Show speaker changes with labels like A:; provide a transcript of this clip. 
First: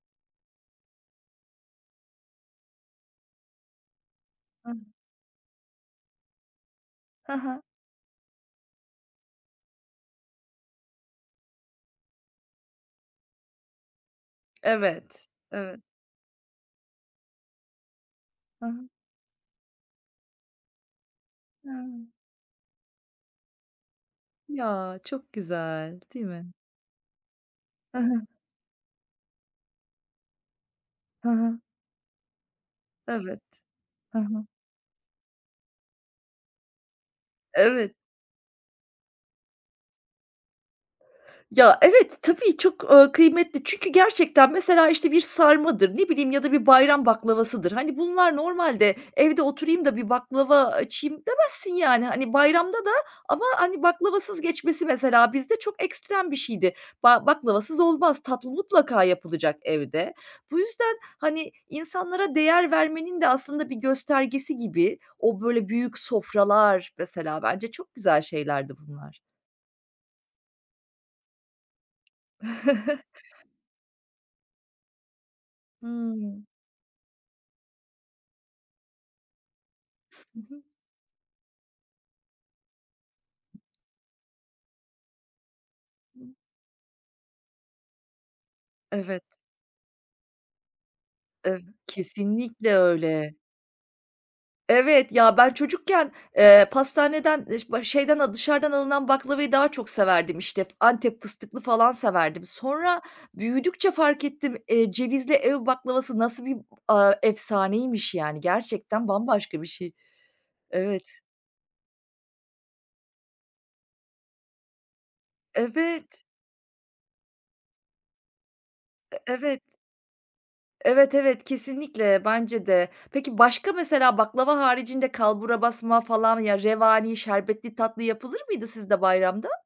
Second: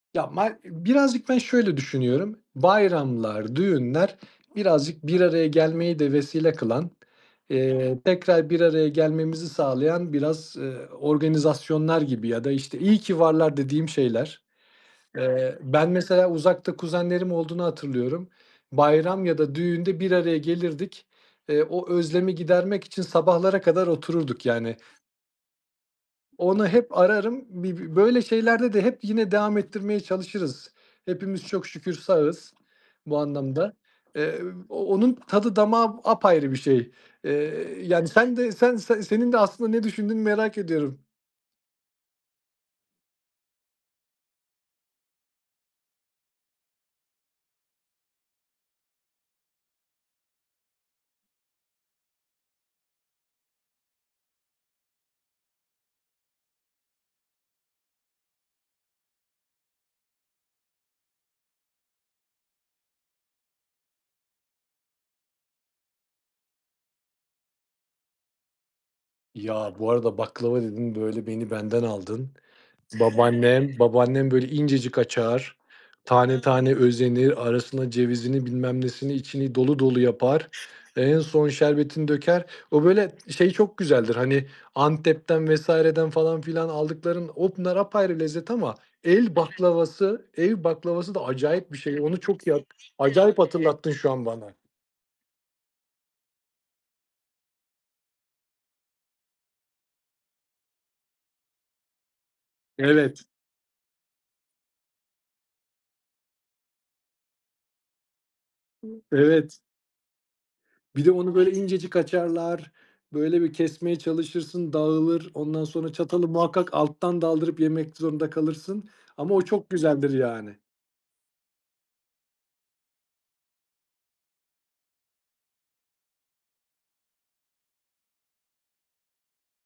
A: Ya, mar ı birazcık ben şöyle düşünüyorum, bayramlar, düğünler
B: Hıh.
A: birazcık bir araya gelmeyi de vesile kılan,
B: Hı hı.
A: eee, tekrar bir araya gelmemizi sağlayan biraz, eee, organizasyonlar gibi ya da işte, iyi ki varlar dediğim şeyler.
B: Evet,
A: Eee,
B: evet.
A: ben, mesela, uzakta kuzenlerim olduğunu hatırlıyorum,
B: Hı hı.
A: bayram ya da düğünde bir araya gelirdik, eee, o
B: Hıı.
A: özlemi gidermek için sabahlara kadar otururduk, yani.
B: Ya! Çok güzel, değil mi?
A: Onu hep ararım, bir b
B: Hı hı.
A: böyle şeylerde de hep yine devam ettirmeye çalışırız.
B: Hı
A: Hepimiz
B: hı.
A: çok şükür sağız bu
B: Evet.
A: anlamda.
B: Hı
A: Eee,
B: hı.
A: onun tadı damağı apayrı bir şey. Eee,
B: Evet.
A: yani, sen de sen sen senin de aslında ne düşündüğünü merak ediyorum.
B: Ya evet, tabii çok, ııı, kıymetli. Çünkü gerçekten, mesela, işte, bir sarmadır, ne bileyim ya da bir bayram baklavasıdır. Hani, bunlar normalde "Evde oturayım da bir baklava açayım." demezsin, yani. Hani, bayramda da ama hani, baklavasız geçmesi, mesela, bizde çok ekstrem bir şeydi. Ba baklavasız olmaz. Tatlı mutlaka yapılacak evde. Bu yüzden, hani, insanlara değer vermenin de aslında bir göstergesi gibi o böyle büyük sofralar, mesela, bence çok güzel şeylerdi bunlar.
A: Ya, bu arada baklava dedin, böyle beni benden aldın. Babaannem babaannem böyle incecik açar, tane
B: Hıı.
A: tane özenir, arasına cevizini bilmem nesini içini dolu dolu
B: Hı
A: yapar.
B: hı.
A: Ve en son şerbetini döker. O böyle şey çok güzeldir, hani, Antep'ten vs.'den falan filan aldıkların, onlar apayrı lezzet ama
B: Evet.
A: el baklavası, ev baklavası da
B: E
A: acayip bir şey, onu çok yap
B: kesinlikle öyle.
A: acayip hatırlattın şu an bana.
B: Evet, ya ben çocukken, eee, pastaneden, ııı, ş ba şeyden al dışarıdan alınan baklavayı daha çok severdim, işte, f Antep fıstıklı falan severdim. Sonra
A: Evet.
B: büyüdükçe fark ettim, eee, cevizli ev baklavası nasıl bir, aaa, efsaneymiş, yani? Gerçekten
A: Evet.
B: bambaşka bir şey.
A: Bir de
B: Evet.
A: onu böyle incecik açarlar, böyle bir kesmeye çalışırsın, dağılır, ondan sonra
B: Evet.
A: çatalı muhakkak alttan daldırıp yemek zorunda kalırsın
B: E
A: ama o
B: evet.
A: çok güzeldir, yani.
B: Evet, evet, kesinlikle bence de. Peki başka, mesela, baklava haricinde kalburabasma falan, ya, revani, şerbetli tatlı yapılır mıydı sizde bayramda?